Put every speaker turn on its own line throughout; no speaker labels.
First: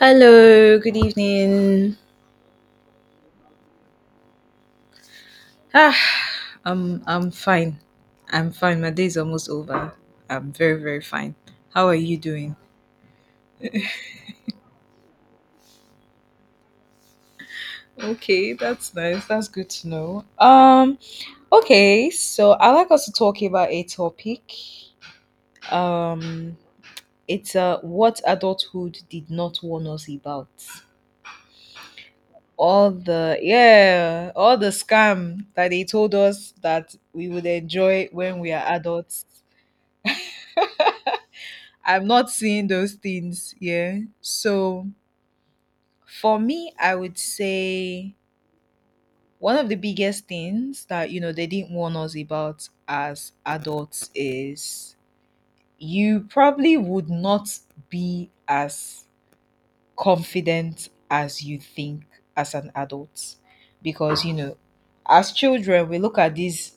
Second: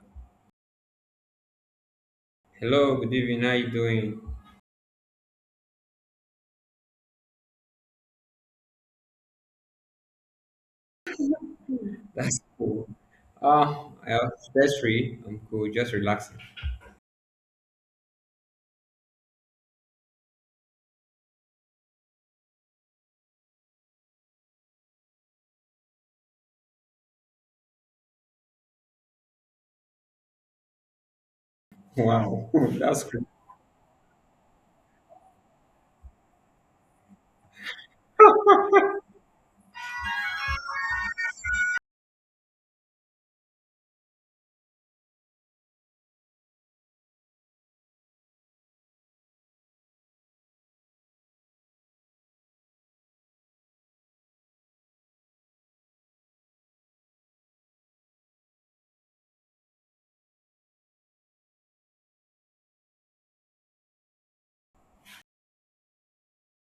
Hello, good evening.
Hello, good evening. How you doing?
Ah, I'm fine. I'm fine. My day is almost over. I'm very fine. How are you
That's
doing?
cool. I am stress free. I'm cool, just relaxing.
Okay, that's nice. That's good to know. Okay. So I like us to talk about a topic. Um, it's what adulthood did not warn us about.
Wow, that's cool.
All the scam that they told us that we would enjoy when we are adults. I'm not seeing those things. Yeah. So for me, I would say one of the biggest things that, you know, they didn't warn us about as adults is you probably would not be as confident as you think as an adult. Because, you know, as children, we look at these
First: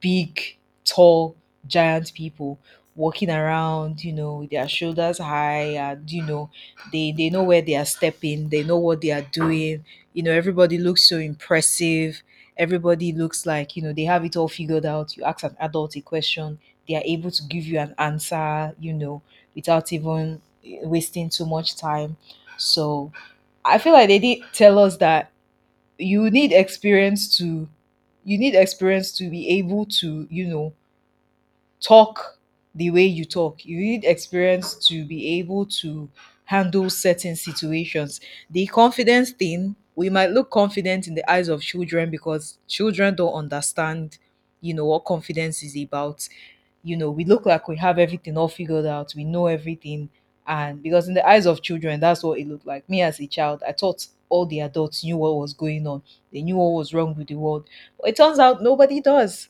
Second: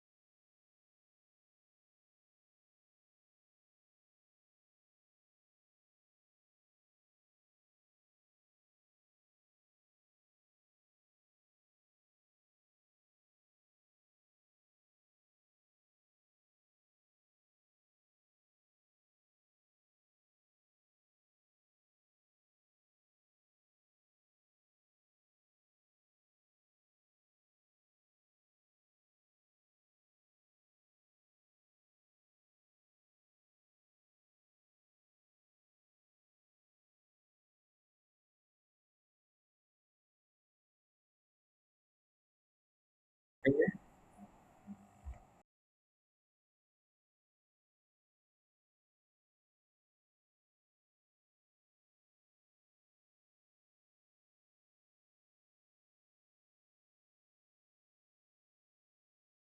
big, tall, giant people walking around, you know, with their shoulders high and you know, they know where they are stepping, they know what they are doing. You know, everybody looks so impressive. Everybody looks like, you know, they have it all figured out. You ask an adult a question, they are able to give you an answer, you know, without even wasting too much time. So I feel like they did tell us that you need experience to you need experience to be able to you know talk the way you talk. You need experience to be able to handle certain situations. The confidence thing, we might look confident in the eyes of children because children don't understand, you know, what confidence is about. You know, we look like we have everything all figured out, we know everything. And because in the eyes of children, that's what it looked like. Me as a child, I thought all the adults knew what was going on, they knew what was wrong with the world. But it turns out nobody does,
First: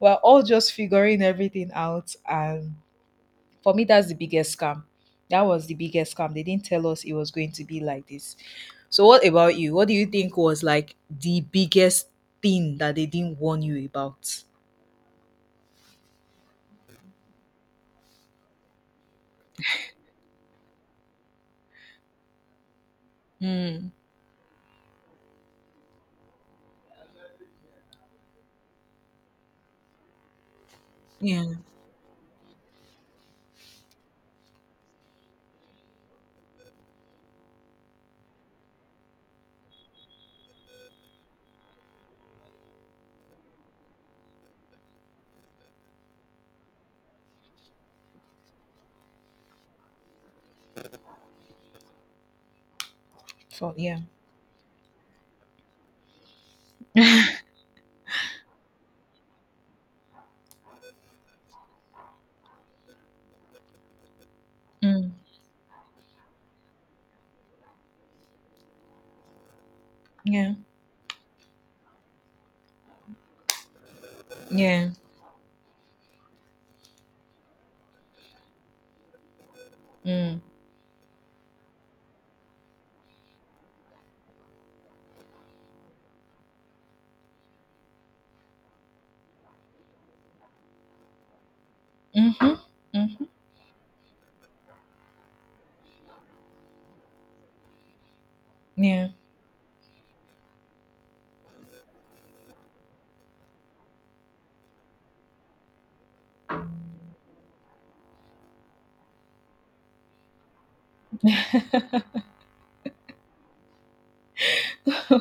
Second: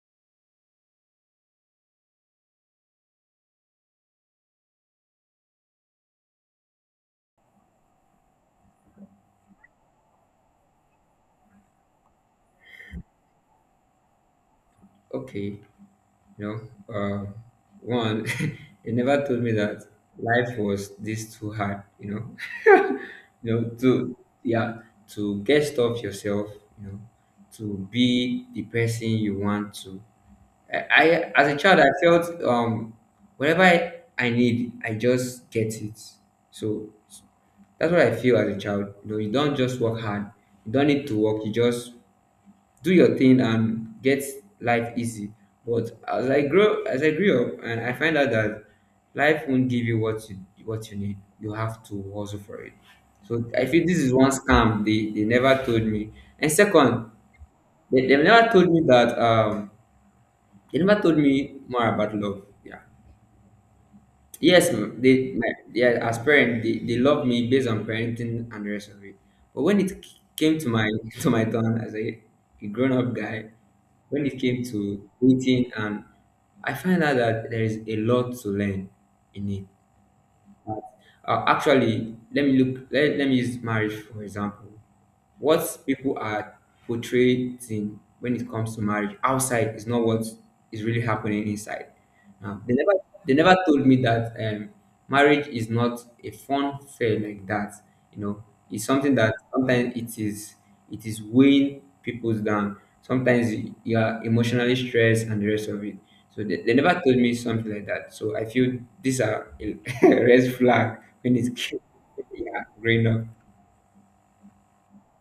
we're all just figuring everything out. And for me, that's the biggest scam. That was the biggest scam. They didn't tell us it was going to be like this. So, what about you? What do you think was like the biggest thing that they didn't warn you about?
Okay, you know, uh, one, they never told me that life was this too hard.
Mm,
To, yeah, to get stuff yourself. You know, to be the person you want to, I
yeah.
as a child, I felt whatever I need, I just get it. So that's what I feel as a child. You don't just work hard. You don't need to work. You just do your thing and get life easy. But as I grow, as I grew up, and I find out that life won't give you what you need. You have to hustle for it. So I
For
feel this
yeah.
is one scam they never told me. And second, they never told me that they never told me more about love. Yeah. Yes,
Mm,
yeah, as parent, they love me based on parenting and the rest of it. But when it c-
yeah.
came to my to my turn as a grown up guy, when it came
Yeah.
to dating, and I find out that there is a lot to learn in it.
Mm.
But, actually, let me look. Let me use marriage for example. What people are portraying when it comes to marriage outside is not what is really happening inside.
Mhm.
Um, they never
Mhm.
they never told me that marriage is not a fun fair like that. You know, it's
Yeah.
something that sometimes it is weighing people down. Sometimes you are emotionally stressed and the rest of it. So they never told me something like that. So I feel these are a red flag when it's yeah, growing up.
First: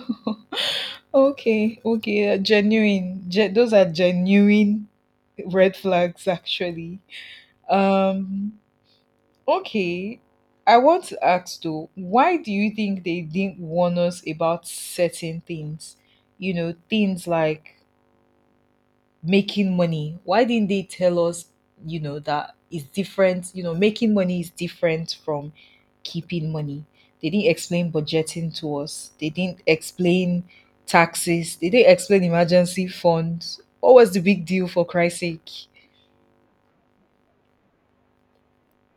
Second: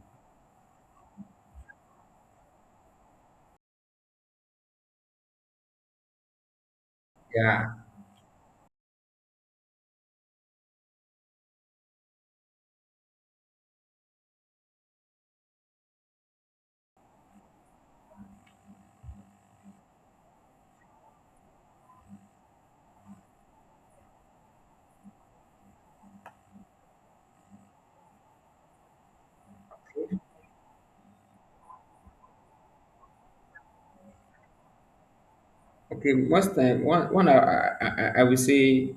okay. Okay. Genuine. Those are genuine red flags, actually.
Yeah.
Um. Okay. I want to ask though, why do you think they didn't warn us about certain things? You know, things like making money. Why didn't they tell us, you know, that is different, you know, making money is different from keeping money. They didn't explain budgeting to us. They didn't explain taxes. They didn't explain emergency funds. What was the big deal for Christ's sake?
Okay. Most time, one one I will say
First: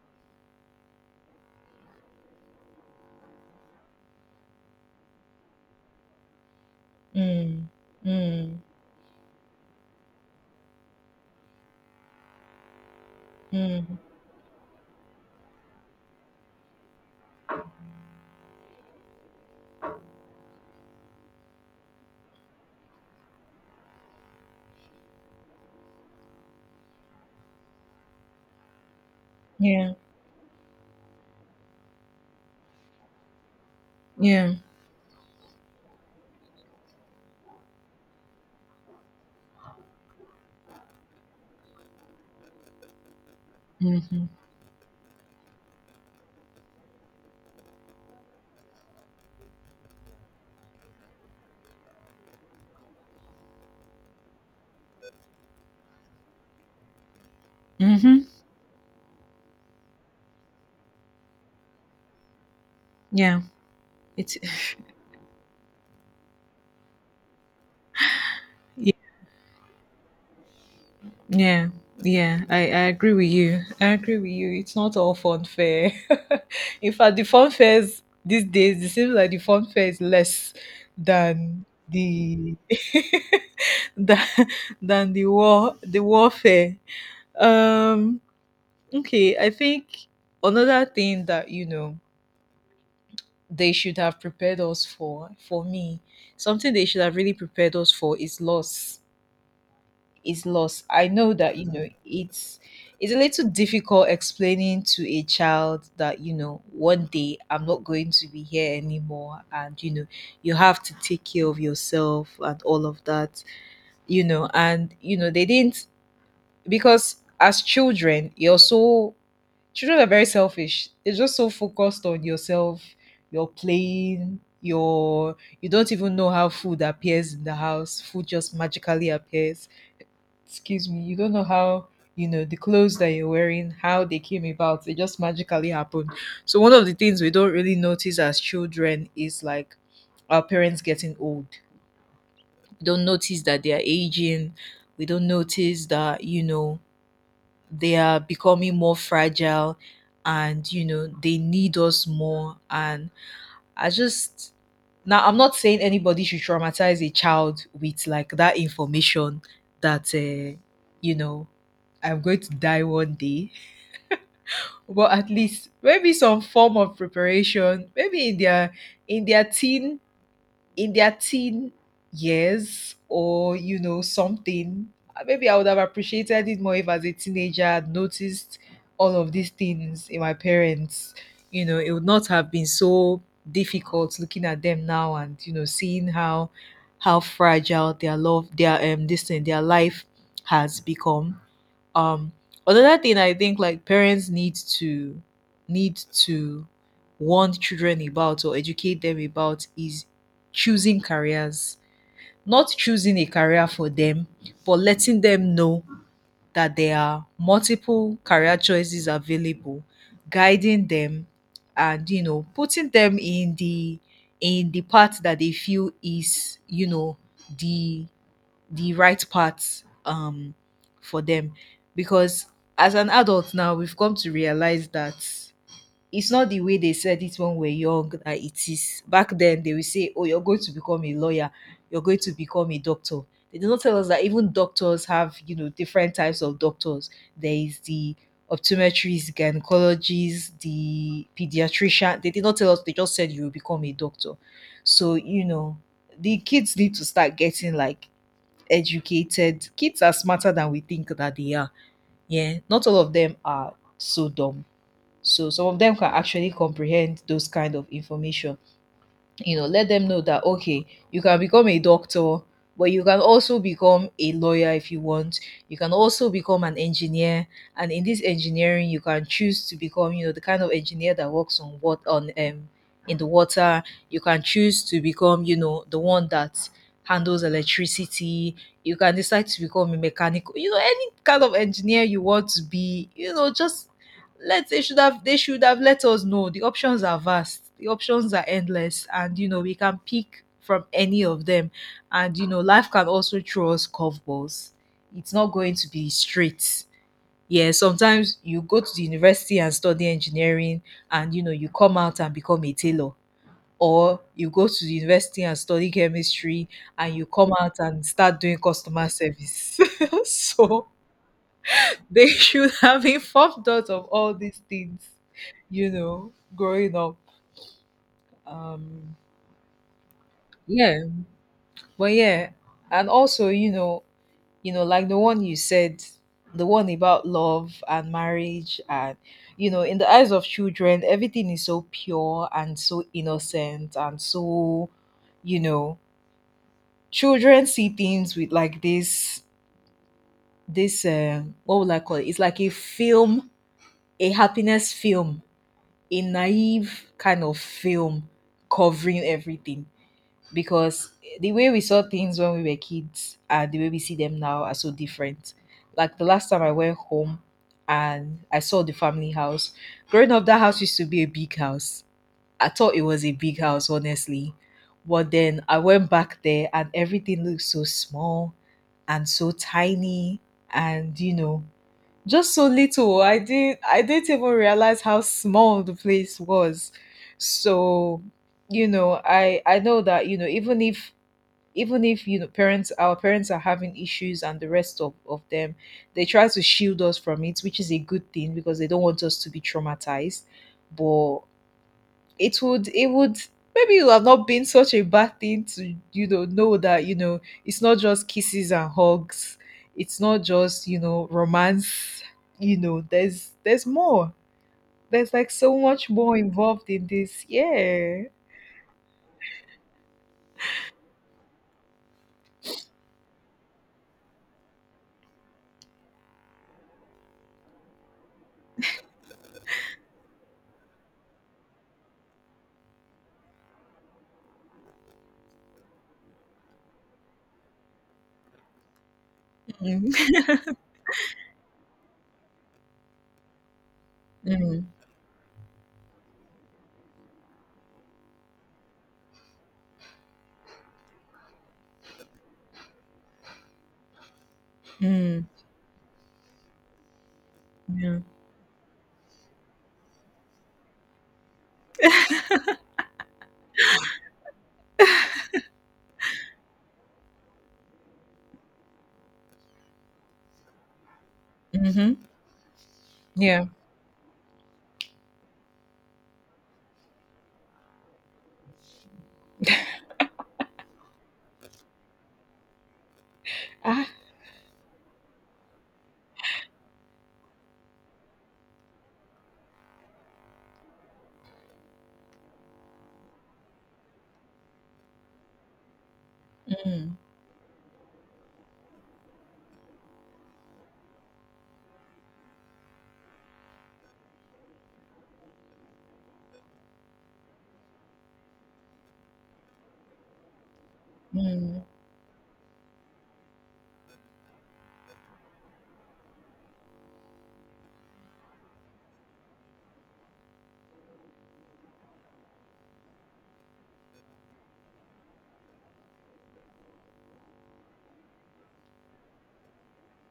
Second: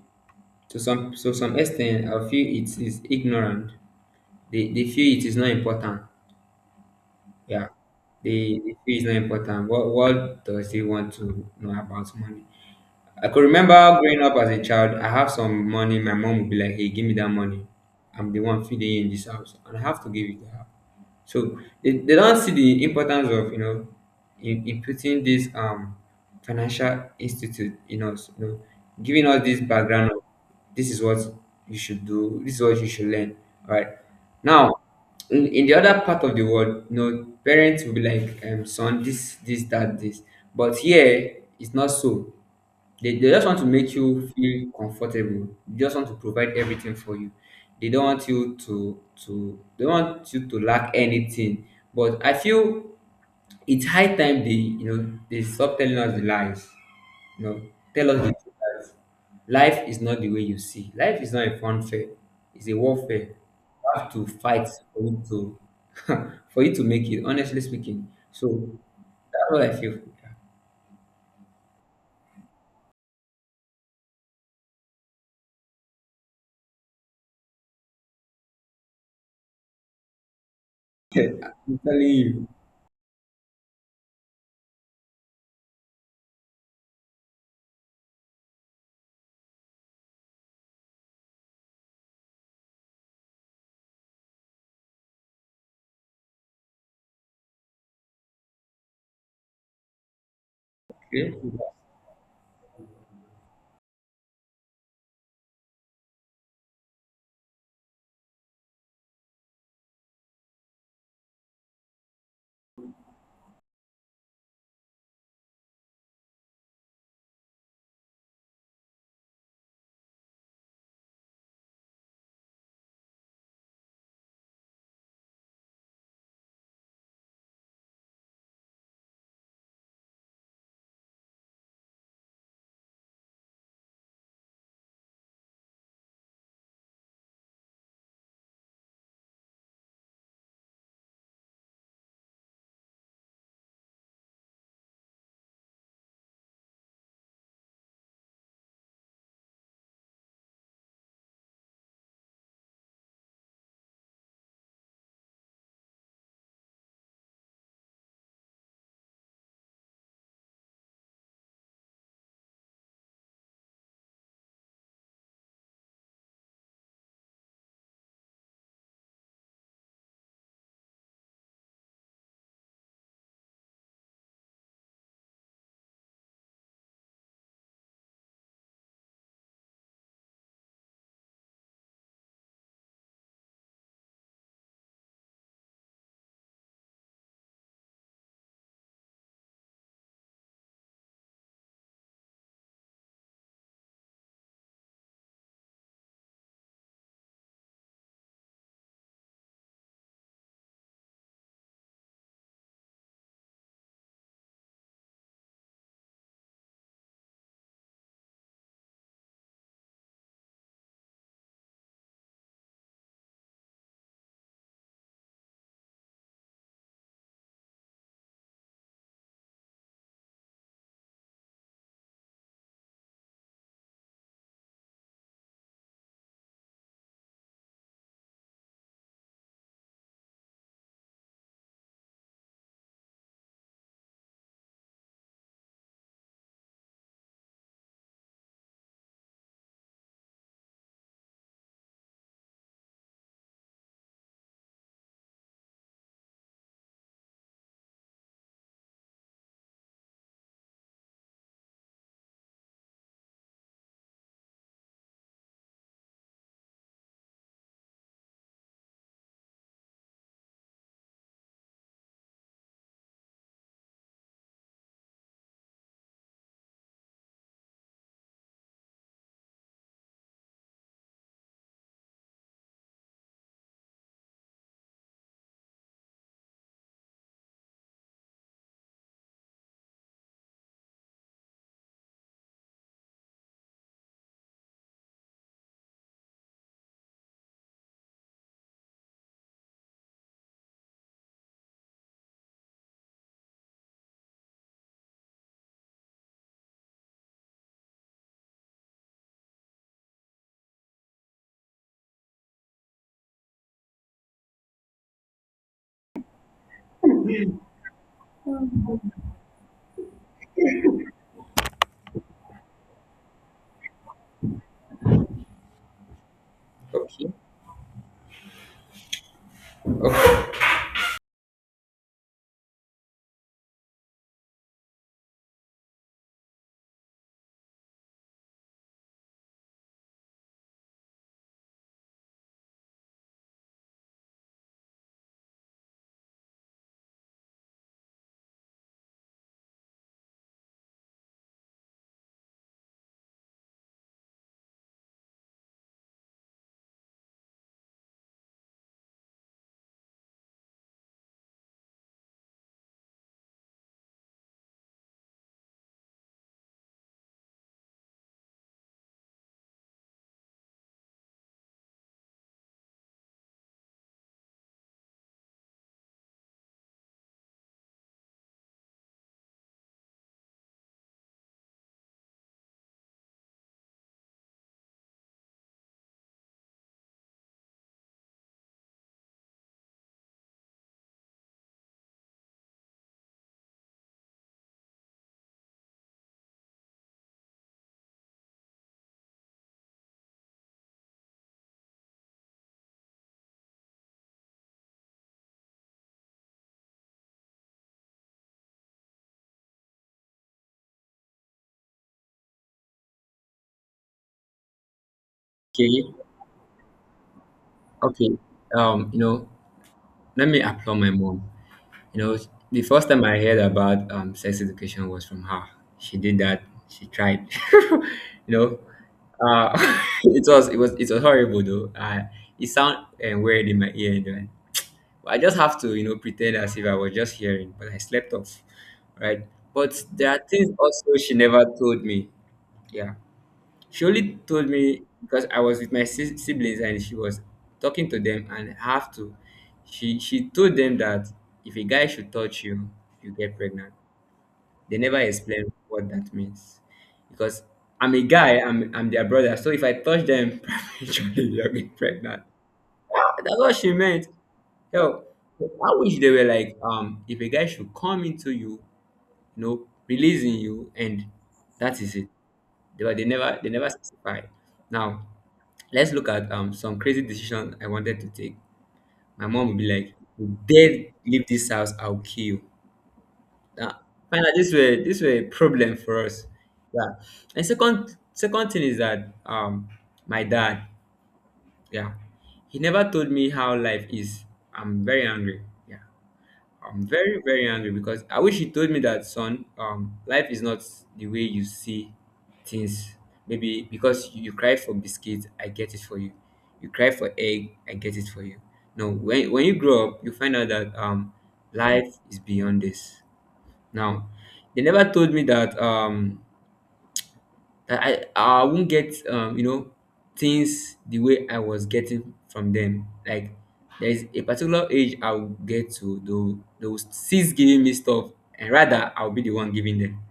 to some extent, I feel it is ignorant. They feel it is not important.
Mm,
Yeah.
mm,
They feel it's not important. What does they want to know about money? I could
mm.
remember growing up as a child, I have some money. My mom would be like, hey, give me that money. I'm the one feeding in this house, and I have to give it to her. So they don't see the importance of, in putting this financial institute in us, giving us this
Yeah.
background of this is what you should do, this is what you should learn. All right.
Yeah.
Now, in the other part of the world, parents will be like, son, this, that, this. But here, it's not so. They just want to make
Mm-hmm.
you feel comfortable. They just want to provide everything for you. They don't want you to they don't want you to lack anything. But I feel it's high time they you know they stop telling us the lies. You know, tell us
Mm-hmm.
the truth that life is not the way you see. Life is not a fun fair. It's a warfare.
Yeah,
You have to
it's
fight for you to for you to make it. Honestly speaking, so
yeah,
that's what I feel.
yeah, yeah. I agree with you. I agree with you. It's not all fun fair. In fact, the fun fairs these days, it seems like the fun fair is less than
I'm telling you.
the than, than the warfare. Um okay, I think another thing that you know they should have prepared us for me, something they should have really prepared us for is loss is loss. I know
Okay.
that you know it's a little difficult explaining to a child that you know one day I'm not going to be here anymore, and you know you have to take care of yourself and all of that. You know, and you know they didn't, because as children you're so children are very selfish. They're just so focused on yourself, your playing, your, you don't even know how food appears in the house. Food just magically appears, excuse me, you don't know how, you know, the clothes that you're wearing, how they came about. They just magically happened. So one of the things we don't really notice as children is like our parents getting old. We don't notice that they are aging. We don't notice that, you know, they are becoming more fragile and, you know, they need us more. And I just now I'm not saying anybody should traumatize a child with like that information that you know I'm going to die one day, but at least maybe some form of preparation, maybe in their in their teen in their teen years or you know something, maybe I would have appreciated it more if as a teenager I'd noticed all of these things in my parents. You know, it would not have been so difficult looking at them now and you know seeing how fragile their love their this thing their life has become. um another thing I think like parents need to need to warn children about or educate them about is choosing careers, not choosing a career for them, but letting them know that there are multiple career choices available, guiding them and you know putting them in the path that they feel is you know the right path, for them. Because as an adult now we've come to realize that it's not the way they said it when we're young that it is. Back then they will say oh you're going to become a lawyer, you're going to become a doctor. They did not tell us that even doctors have you know different types of doctors. There is the optometrists, gynecologists, the pediatrician. They did not tell us, they just said you will become a doctor. So you know the kids need to start getting like educated. Kids are smarter than we think that they are. Yeah, not all of them are so dumb. So some of them can actually comprehend those kind of information. You know, let them know that okay you can become a doctor, but you can also become a lawyer if you want, you can also become an engineer, and in this engineering you can choose to become you know the kind of engineer that works on what, on in the water. You can choose to become you know the one that handles electricity. You can decide to become a mechanical, you know, any kind of engineer you want to be, you know, just let us, they should have let us know the options are vast, the options are endless, and you know we can pick from any of them. And you know life can also throw us curveballs. It's not going to be straight. Yeah, sometimes you go to the university and study engineering and you know you come out and become a tailor, or you go to the university and study chemistry and you come out and start doing customer service. So they should have informed us of all these things, you know, growing up.
Okay.
Um, yeah, but yeah, and also, you know, like the one you said, the one about love and marriage, and you know, in the eyes of children, everything is so pure and so innocent and so, you know, children see things with like this, what would I call it? It's like a film, a happiness film, a naive kind of film covering everything, because the way we saw things when we were kids and the way we see them now are so different. Like the last time I went home and I saw the family house. Growing up, that house used to be a big house. I thought it was a big house, honestly. But then I went back there and everything looked so small and so tiny. And, you know, just so little. I didn't even realize how small the place was. So, you know, I know that, you know, even if you know parents our parents are having issues and the rest of them, they try to shield us from it, which is a good thing because they don't want us to be traumatized. But it would maybe it would have not been such a bad thing to you know that you know it's not just kisses and hugs, it's not just you know romance, you know there's more, there's like so
Okay,
much more involved in this. Yeah.
okay. Um, you know, let me applaud my mom. You know, the first time I heard about sex education was from her. She did that. She tried. You know, uh, it was horrible though. It sound weird in my ear then. But I just have to pretend as if I was just hearing, but I slept off, right? But there are
Mm.
things also she never told me. Yeah. She only told
Mm.
me because I was with my siblings and she was talking to them and have to. She told them that if a guy should touch you, you get pregnant. They never
Mm.
explain what that means because I'm
Yeah.
a guy. I'm their brother. So if I touch them, prematurely, they'll get pregnant. That's what she meant. Yo, I wish they were like, if a guy should come into you, releasing you, and that
Mm-hmm.
is it. They were, they never
Yeah.
they never specify. Now, let's look at some crazy decision I wanted to take. My mom would be like, "You dare leave this house, I'll kill you." Now,
Ah.
finally, this were a problem for us. Yeah. And second thing is that my dad, yeah, he never told me how life is. I'm very angry. I'm
Mm,
very, very angry because I wish he told me that, son, life is not the way you see things. Maybe because you cry for biscuits, I get it for you. You cry for egg, I get it for you. No, when, you grow up, you find out that
mm.
life is beyond this. Now, they never told me that I won't get things the way I was getting from them. Like there is a particular age I'll get to though they'll cease giving me stuff and rather I'll be the one giving them.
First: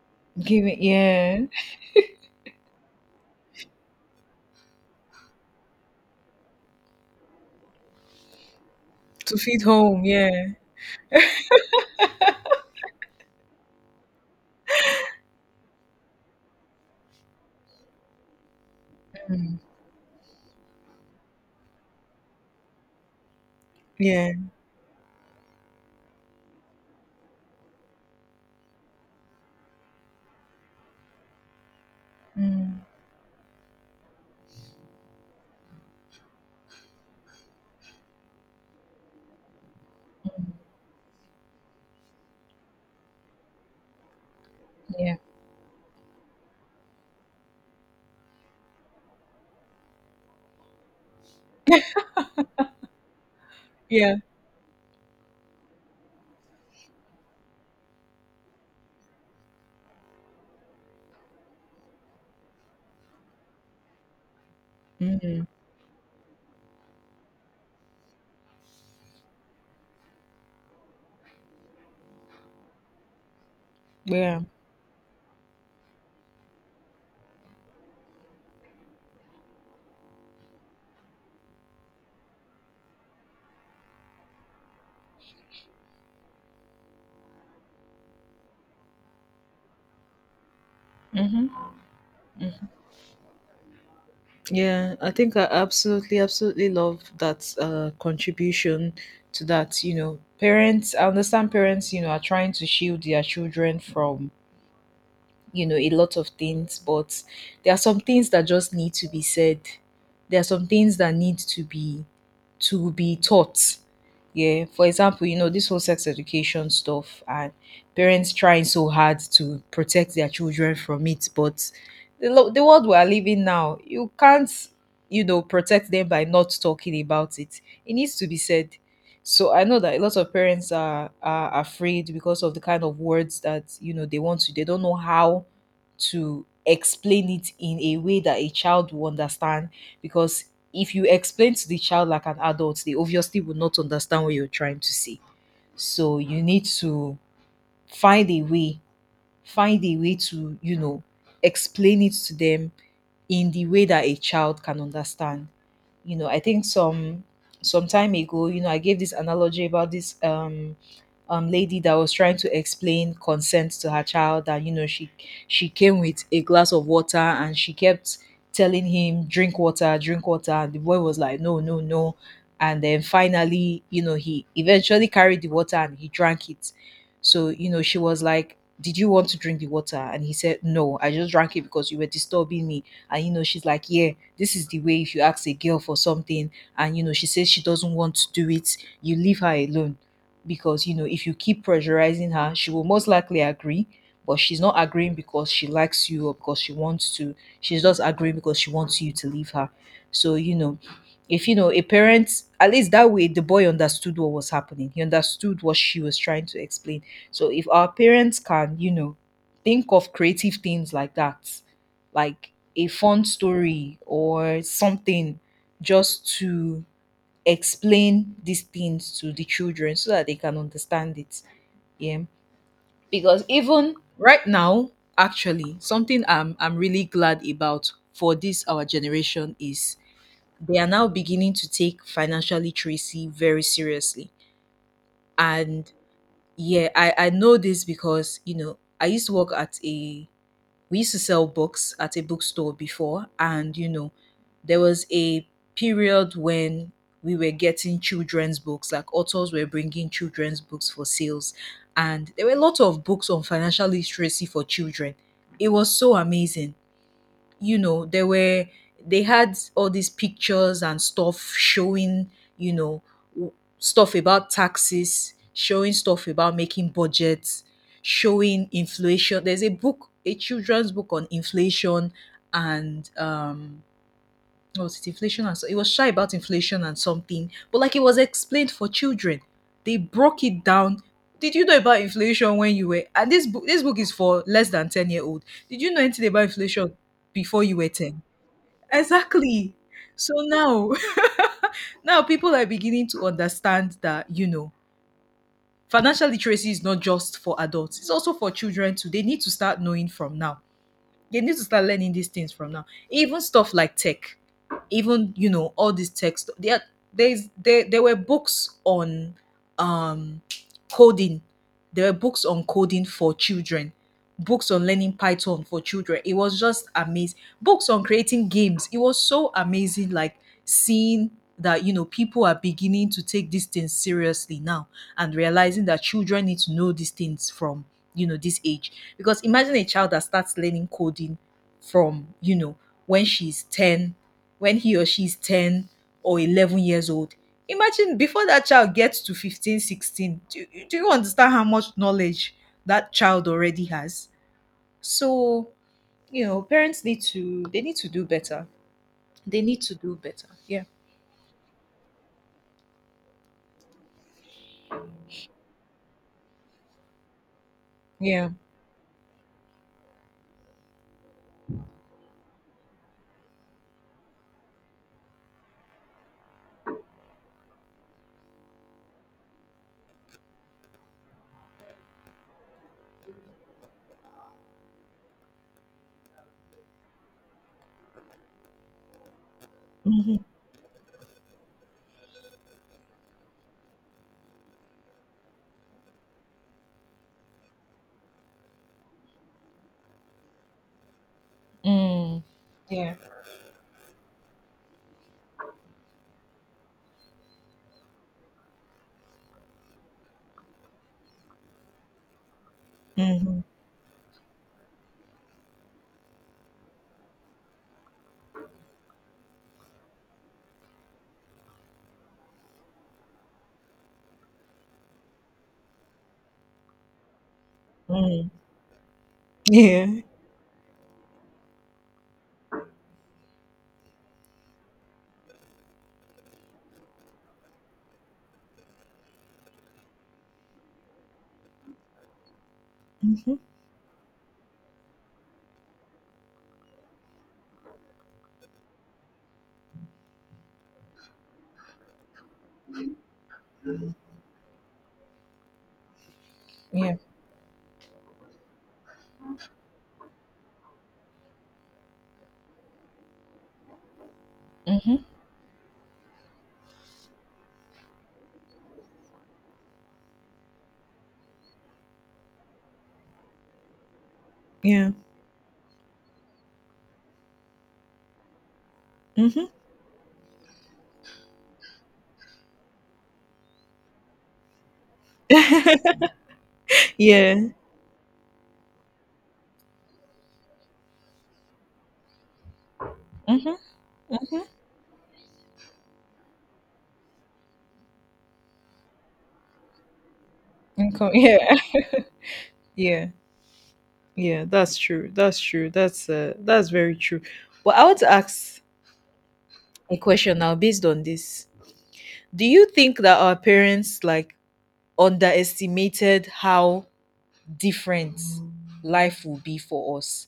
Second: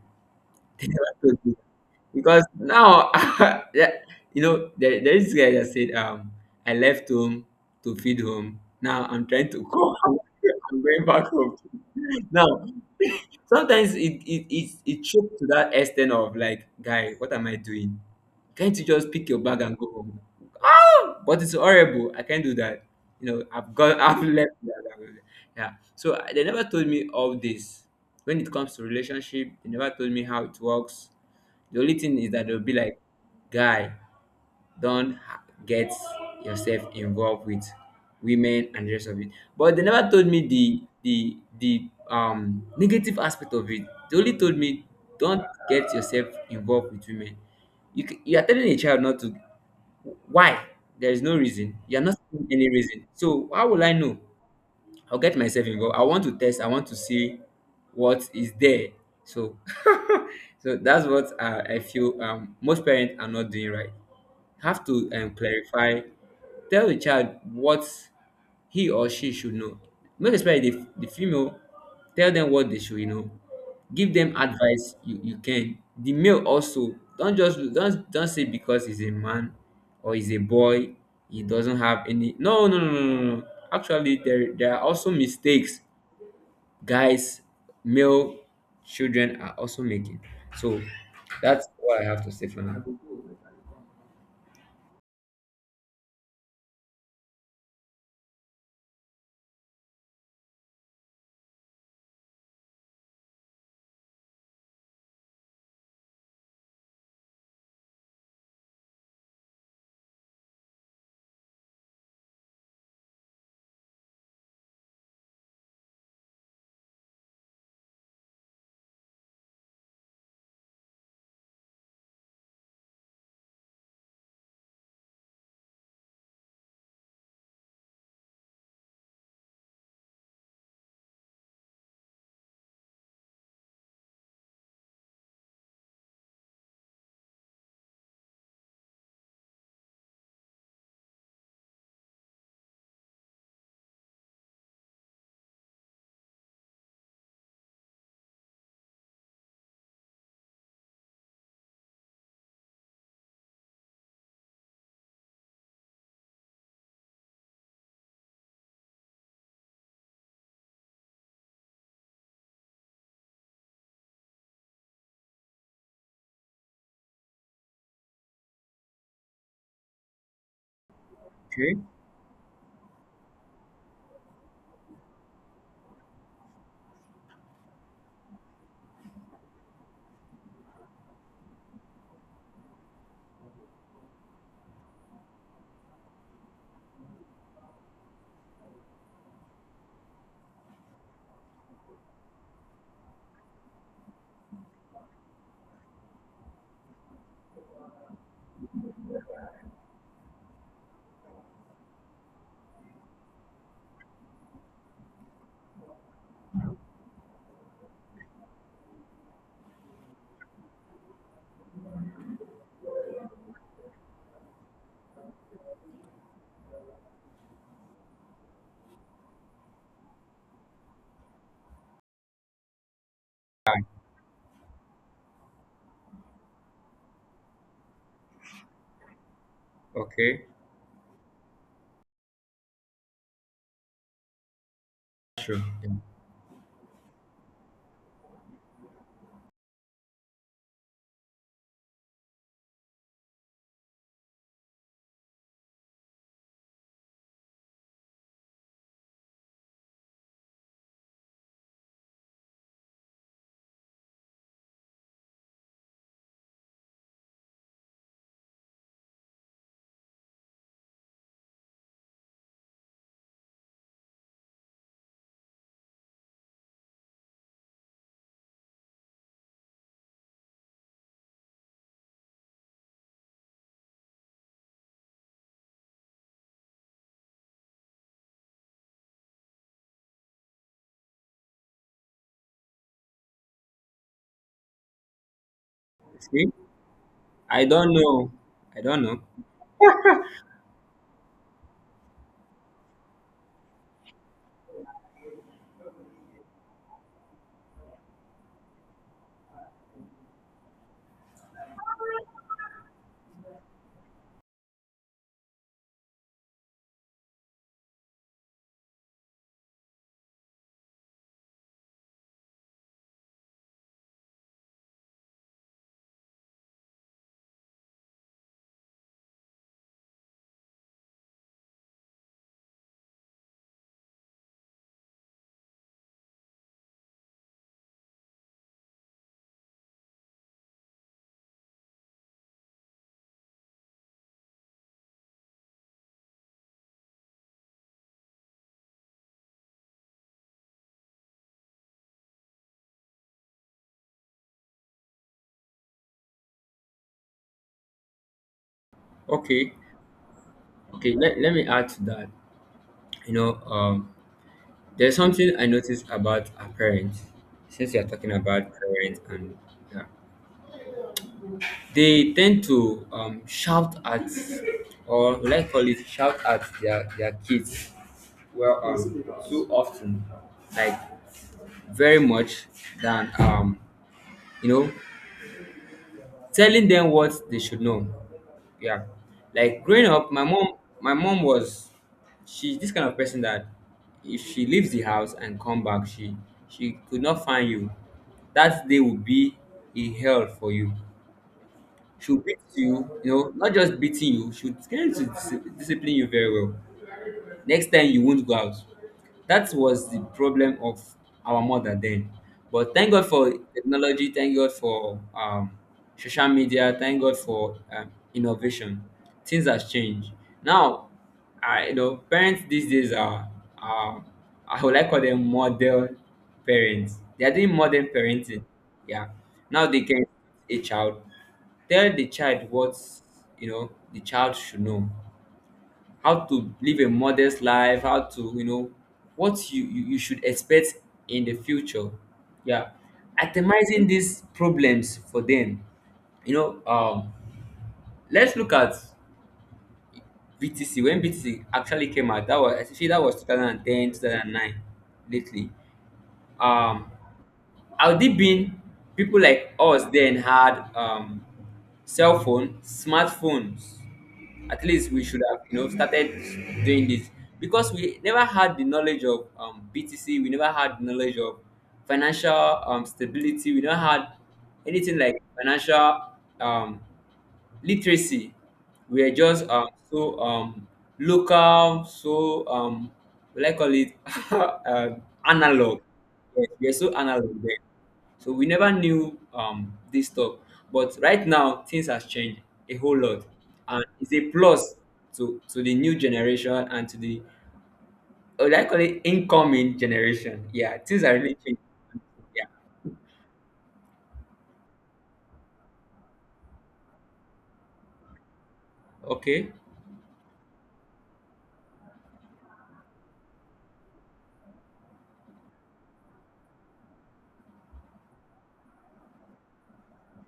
Give it,
They never
yeah.
told me because now yeah, there is this guy that said, I left home to feed home. Now I'm
To
trying
feed
to go,
home, yeah.
I'm going back home. Now, sometimes it choked to that extent of like, guy, what am I doing? Can't you just pick your
Mm,
bag and go home? Oh, but it's horrible, I can't do that. I've got, I've
yeah.
left that. Yeah, so they never told me all this. When it comes to relationship, they never told me how it works. The only thing is that they'll be
Mm,
like, guy, don't get yourself involved with women and the rest of it. But they never told me the negative aspect of it. They only told me
yeah.
don't get yourself involved with women. You are telling a child not to. Why? There is no reason. You are not saying any reason. So how will I
Yeah.
know? I'll get myself involved. I want to test. I want to see what is there. So, so that's what I feel, most parents are not doing right. Have to,
Mm,
clarify. Tell the child what he or she should know. Most especially the female, tell them what they should know. Give them
yeah.
advice you can. The male also, don't just don't say because he's a man or he's a boy, he doesn't have any. No, no, no, no, no. No. Actually, there are also mistakes guys, male children are also making. So
Hmm.
that's what I have to say for now.
Yeah, I think I absolutely, absolutely love that contribution to that. You know, parents, I understand parents, you know, are trying to shield their children from you know a lot of things, but there are some things that just need to be said. There are some things that need to be taught. Yeah, for example, you know, this whole sex education stuff, and parents trying so hard to protect their children from it. But the world we are living now, you can't you know protect them by not talking about it. It needs to be said. So I know that a lot of parents are afraid because of the kind of words that you know they want to. They don't know how to explain it in a way that a child will understand. Because if you explain to the child like an adult, they obviously will not understand what you're trying to say. So you need to find a way, find a way to you know explain it to them in the way that a child can understand. You know, I think some time ago, you know, I gave this analogy about this lady that was trying to explain consent to her child, that you know she came with a glass of water and she kept telling him, "Drink water, drink water," and the boy was like, "No,
Okay,
no, no." And then finally, you know, he eventually carried the water and he drank it. So, you know, she was like, "Did you want to drink the water?" And he said, "No, I just drank it because you were disturbing me." And you know she's like, yeah, this is the way. If you ask a girl for something and you know she says she doesn't want to do it, you leave her alone. Because you know if you keep pressurizing her, she will most likely agree, but she's not agreeing because she likes you or because she wants to. She's just agreeing because she wants you to leave her. So you know, if you know, a parent, at least that way the boy understood what was happening. He understood what she was trying to explain. So if our parents can you know think of creative things like that, like a fun story or something, just to explain these things to the children so that they can understand it. Yeah. Because even right now, actually, something I'm really glad about for this our generation is
okay,
they are now beginning to take financial literacy very seriously.
sure.
And
Yeah.
yeah, I know this because, you know, I used to work at a we used to sell books at a bookstore before, and you know there was a period when we were getting children's books, like authors were bringing children's books for sales, and there were a lot of books on financial literacy for children. It was so amazing. You know, there were, they had all these pictures and stuff showing, you know, w- stuff about taxes, showing stuff about making budgets, showing inflation. There's a book, a children's book on inflation, and what was it, inflation and so it was shy about inflation and something, but like it was explained for children. They broke it down. Did you know about inflation when you were, and this book is for less than 10 year old. Did you know anything about
See,
inflation before
I
you were
don't
10?
know. I don't know.
Exactly. So now now people are beginning to understand that, you know, financial literacy is not just for adults. It's also for children too. They need to start knowing from now. They need to start learning these things from now. Even stuff like tech, even you know all these tech stuff. There, there's there there were books on um coding. There were books on coding for children, books on learning Python for children. It was just amazing. Books on creating games. It was so amazing, like seeing that you know people are beginning to take these things seriously now and realizing that children need to know these things from you know this age. Because imagine a child that starts learning coding from you know when she's 10, when he or she's 10 or 11 years old. Imagine before that child gets to 15, 16. Do you understand how much knowledge that child already has? So, you know, they need to do better. They
Okay.
need to do better. Yeah.
Okay, let me add to that. You know, um, there's something I noticed about our parents, since you're talking
Yeah.
about parents and, yeah, they tend to, shout at, or let's call it shout at their kids, well, too often, like very much than, you know, telling them what they should know. Yeah. Like growing up,
Hmm.
my mom was she's this kind of person that if she leaves the house and come back, she could not find you. That day would be a hell for you. She'll
Mm.
beat you,
Yeah.
not just beating you, she'll get to discipline you very well. Next time you won't go out. That was the problem of our mother then. But thank God for
Hmm.
technology, thank God for social media, thank God for innovation. Things has changed. Now, parents these days are, are I would like call them model parents. They are doing modern
Mm.
parenting. Yeah. Now they
Yeah.
can a child tell the child what, the child should know, how to live a modest life, how to, what you should expect in the future, yeah,
Hmm.
itemizing these problems for them. you know um let's look at BTC. When BTC actually came out, that was actually, that was 2010, 2009, 2009 lately. um
Yeah.
Had it been people like us then had, cell phone, smartphones, at least
Hmm.
we should have, started doing this, because we never had the knowledge of, BTC. We never had knowledge of financial, stability. We never had
Yeah.
anything like financial, um, literacy. We are
Hmm.
just, so, local, so, like call it analog. Yes, we are so analog
Yeah.
then. So we never knew, this stuff. But right now, things has changed a whole lot,
Hmm.
and it's a
Hmm.
plus to the new generation and to the what I call it incoming generation. Yeah, things
Income.
are really
Yeah.
changing. Yeah.
Yeah. Yeah. That's true. That's true. That's very true. But I want to ask
Okay.
a question now based on this. Do you think that our parents like underestimated how different life will be for us?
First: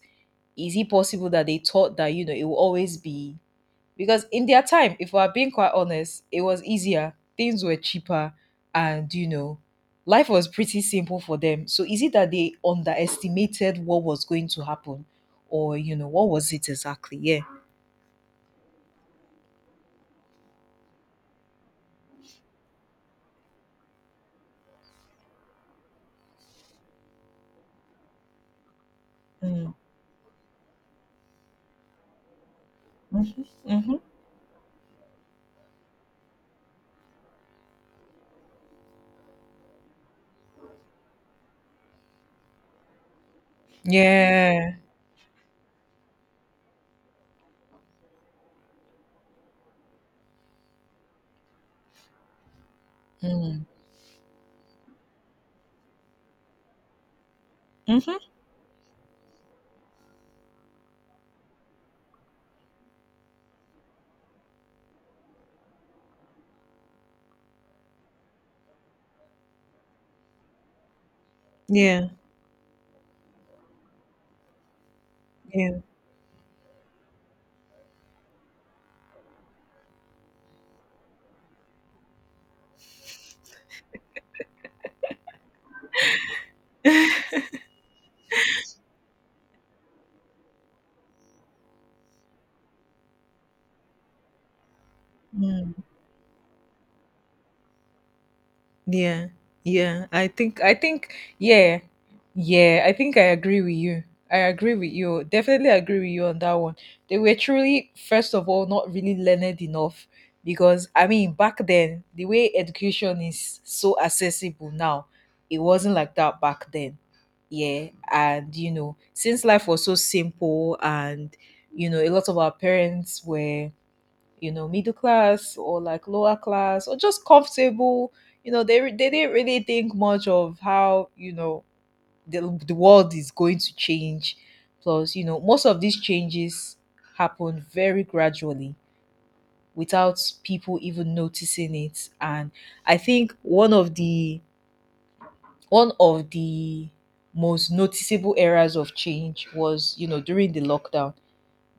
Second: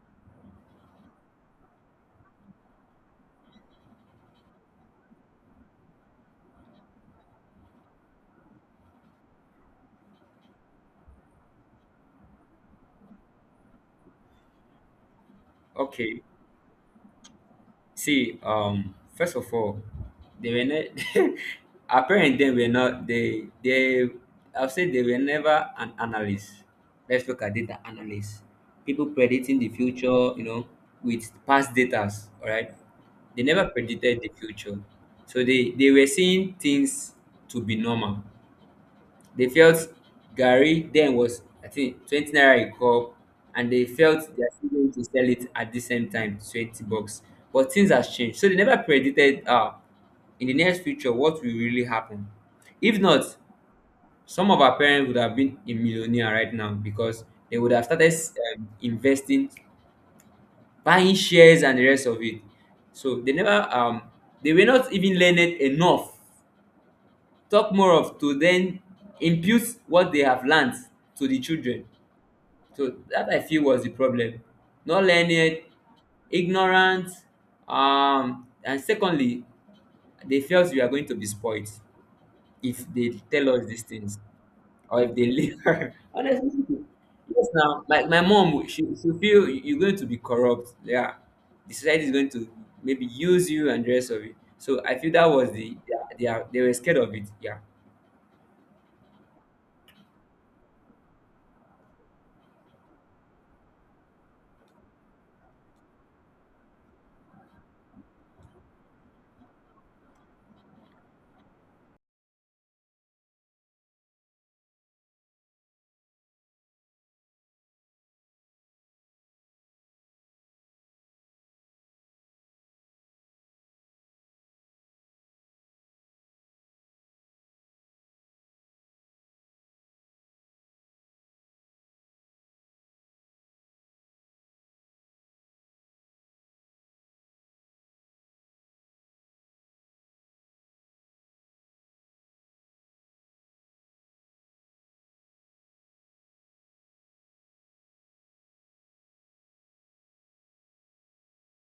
Is it possible that they thought that you know it will always be, because in their time, if we're being quite honest, it was easier, things were cheaper, and you know, life was pretty simple for them. So is it that they underestimated what was going to happen? Or you know,
Okay.
what was it exactly? Yeah.
See, first of all, they were ne- our parents then were not they I'll say they were never an analyst. Let's look at data analysts. People predicting the
Mm.
future, with past data, all right? They never
Mm-hmm.
predicted the future. So they were seeing things to be normal. They felt Gary then was I think 20 naira a cup, and they felt they are still
Yeah.
going to sell it at the same time 20 bucks. But things has changed, so they never predicted in the next future what will really happen. If not,
Mm.
some of our parents would have been a millionaire right now because they would have
Mm-hmm.
started investing, buying shares and the rest of it. So they never they were not even learned enough talk more of to then impute what they have learned to the children.
Yeah.
So that I feel was the problem. Not learned,
Yeah.
ignorant, and secondly, they felt we are going to be spoiled if they tell us these things or if they leave. Honestly, yes, now my mom, she feel you're going to be corrupt. Yeah, the society is going to maybe use you and the rest of it. So I feel that was
Mm.
they were scared of it. Yeah.
Yeah, yeah. I think yeah. Yeah, I think I agree with you. I agree with you. Definitely agree with you on that one. They were truly, first of all, not really learned enough, because I mean back then the way education is so accessible now, it wasn't like that back then. Yeah, and you know, since life was so simple and you know, a lot of our parents were you know middle class or like lower class or just comfortable, you know they didn't really think much of how you know the world is going to change. Plus you know most of these changes happen very gradually without people even noticing it. And I think one of the most noticeable eras of change was you know during the lockdown.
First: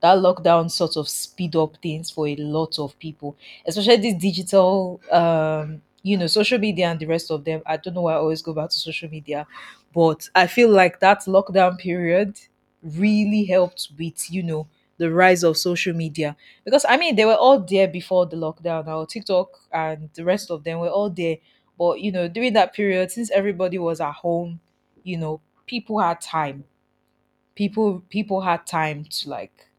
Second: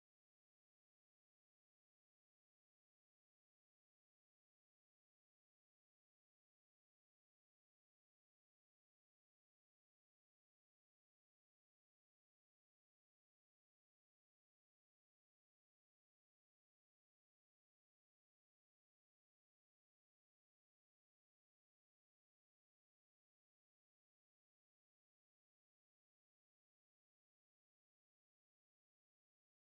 That lockdown sort of speed up things for a lot of people, especially this digital, you know, social media and the rest of them. I don't know why I always go back to social media, but I feel like that lockdown period really helped with, you know, the rise of social media, because I mean they were all there before the lockdown. Our TikTok and the rest of them were all there, but you know, during that period, since everybody was at home, you know, people had time. People had time to like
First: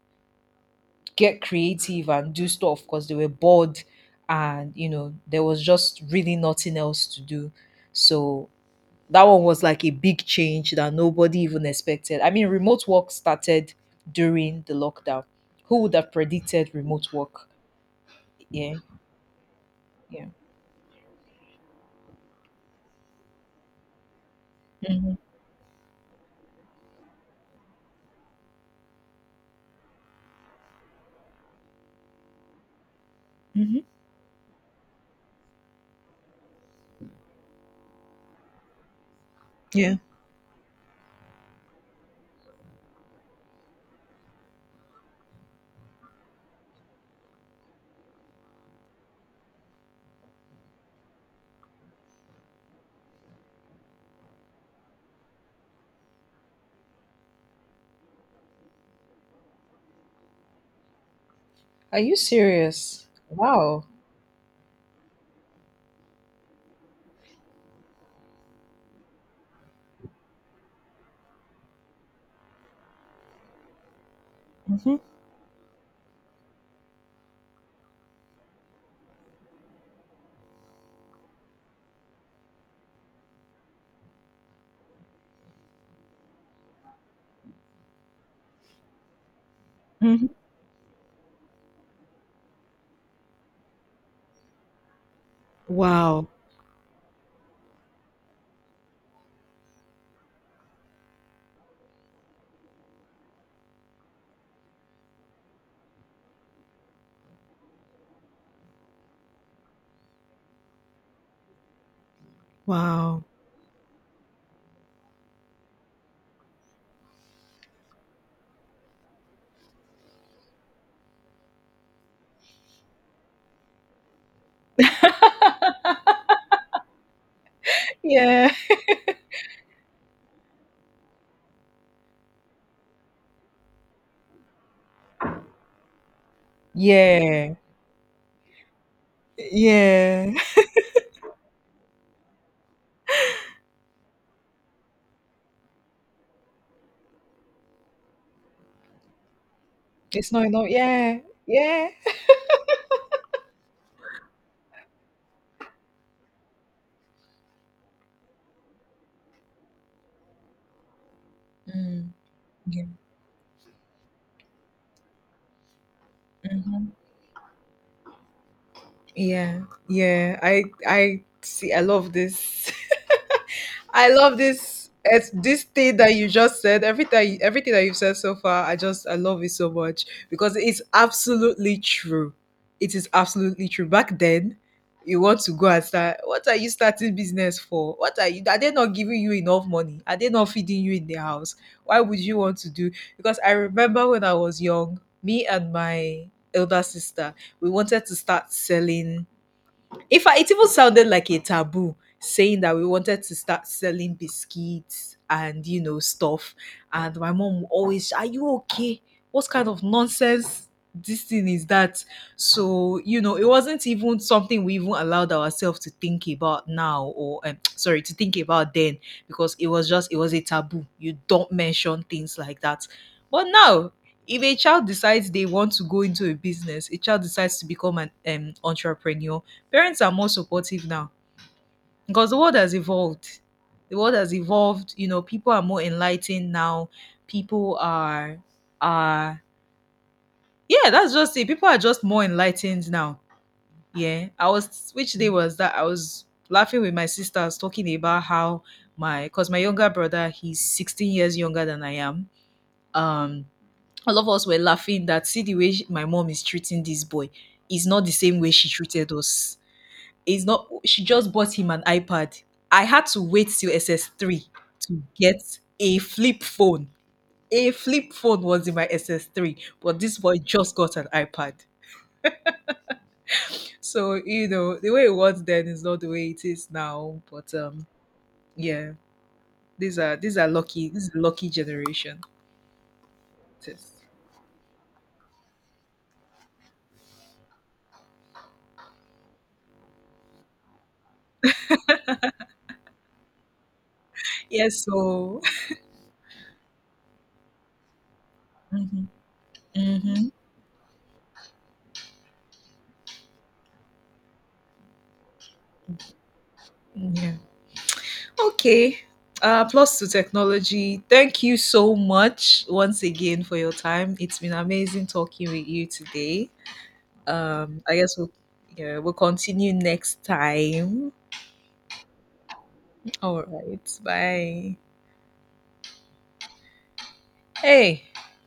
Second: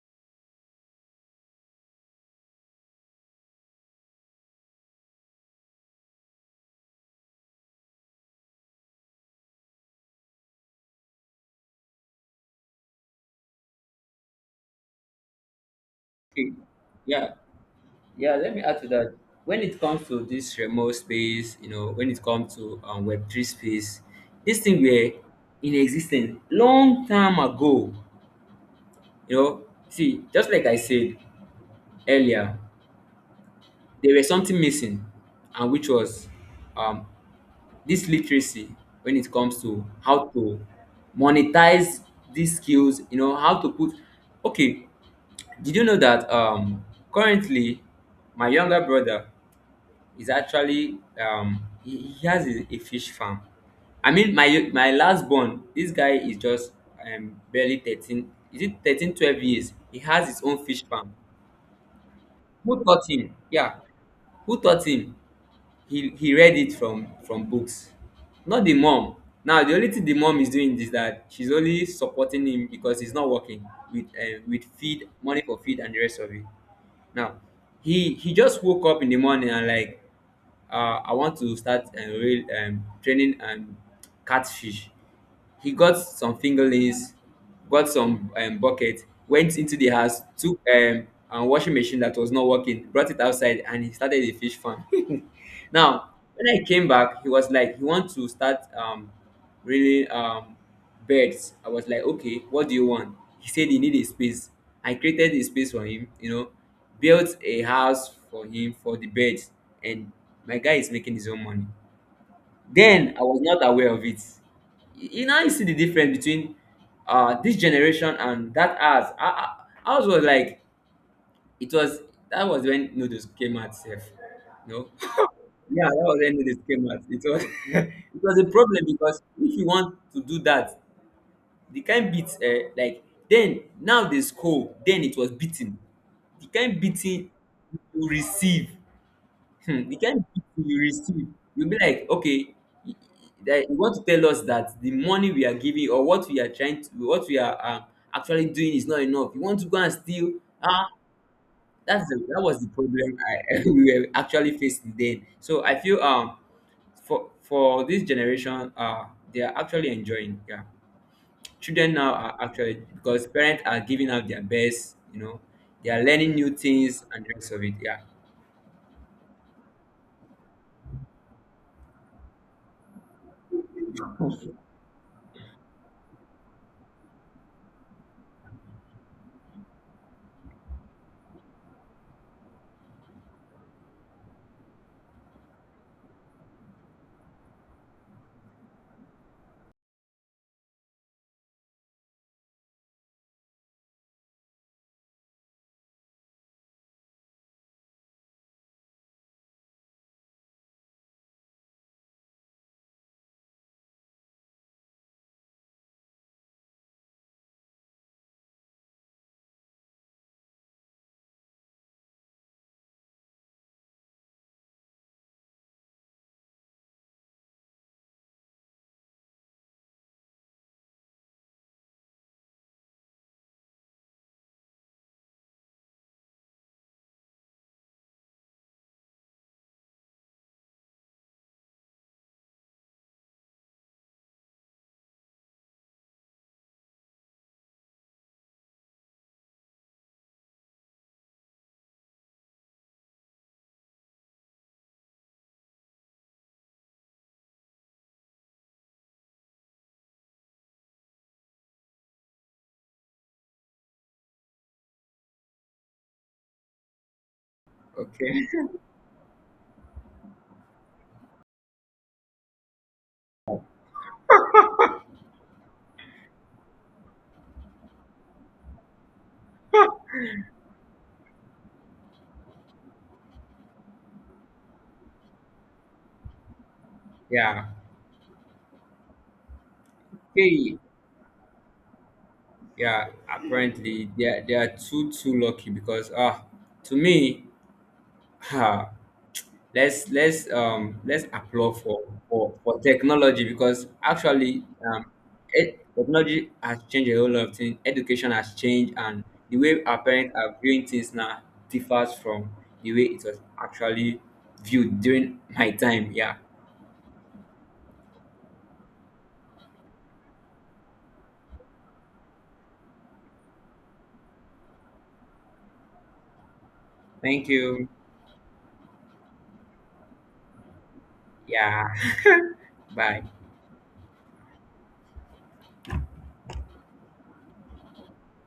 get creative and do stuff because they were bored, and you know there was just really nothing else to do. So that one was like a big change that nobody even expected. I mean remote work started during the lockdown. Who would have
Okay.
predicted remote
Yeah.
work?
Yeah, let me
Yeah.
add to that. When it comes to
Yeah.
this remote space, when it comes to Web3 space, this thing were
Hmm.
in existence long time ago. You know, see, just like I said earlier,
Hmm.
there was something missing, and which was um, this literacy when it comes to
Yeah.
how to monetize these skills, how to put. Okay, did you know that currently my younger brother is actually he has a fish farm. I mean my last born, this guy is just barely 13. Is it 13, 12 years? He has his own fish farm.
Are you
Who taught
serious?
him? Yeah.
Wow.
Who taught him? He read it from books, not the mom. Now the only thing the mom is doing is that she's only supporting him because he's not working with
Hmm.
feed money for feed and the rest of it. Now, he just woke up in the morning, and like I want to start real, training catfish. He got some fingerlings, got some bucket, went into the house,
Hmm.
took a washing machine that was not working, brought it outside, and he started a fish farm. Now,
Wow.
when I came back, he was like, he wants to start really birds. I was like, okay, what do you want? He said he need a space. I created a space for him, built a house for him for the birds, and my guy is making his own money. Then I
Wow.
was not aware of it. You now you see the difference between this generation and that ours. Ours was like it was that was when noodles came out safe. No? Yeah, that was any they came at. It was it was a
Yeah.
problem because if you want to do that, the kind beat like then now they score, then it was beating. The kind beating
Yeah.
you receive, the kind
Yeah.
beating you receive, you'll be like, okay, y- that you want to tell us that the money we are giving or what we are trying to what we are actually doing is not enough. You want to go and
It's
steal?
not enough,
Ah,
yeah. Yeah.
that was the problem I, we were actually facing then. So I feel for this generation they are actually enjoying, yeah. Children now
Mm.
are actually, because parents are giving out their best, they are learning new
Mhm.
things and the rest of it, yeah.
Yeah, yeah. I see. I love this. I love this. It's this thing that you just said. Everything that you've said so far, I just I love it so much because it's absolutely true. It is absolutely true. Back then, you want to go and start. What are you starting business for? What are you? Are they not giving you enough money? Are they not feeding you in the house? Why would you want to do? Because I remember when I was young, me and my elder sister, we wanted to start selling. In fact, it even sounded like a taboo saying that we wanted to start selling biscuits and you know stuff. And my mom would always, "Are you okay? What kind of nonsense this thing is that?" So you know, it wasn't even something we even allowed ourselves to think about now, or sorry, to think about then, because it was a taboo. You don't mention things like that. But now if a child decides they want to go into a business, a child decides to become an entrepreneur, parents are more supportive now because the world has evolved. The world has evolved. You know, people are more enlightened now. People are yeah, that's just it. People are just more enlightened now. Yeah. I was, which day was that? I was laughing with my sisters talking about how my, because my younger brother, he's 16 years younger than I am. Um all of us were laughing that see the way my mom is treating this boy is not the same way
Okay.
she treated us. It's not, she just bought him an iPad. I had to wait till SS3 to get a flip phone. A flip phone was in my SS3, but this boy just got an iPad. So, you know, the way it was then is not the way it is now. But
Yeah.
yeah, these are, these are
Hey,
lucky. This is lucky generation.
yeah,
Yes.
apparently they are too too lucky because ah, to me. Let's applaud for for technology because actually
Yeah, so.
technology has changed a whole lot of things. Education has changed,
Mhm.
and the way our
Mhm.
parents are viewing things now differs from the way it was actually viewed during my time, yeah.
Yeah. Okay. Plus to technology. Thank you so much once again for your time. It's been amazing talking with you today.
Thank you.
I guess we'll yeah, we'll continue next time.
Yeah. Bye.
All right. Bye. Hey.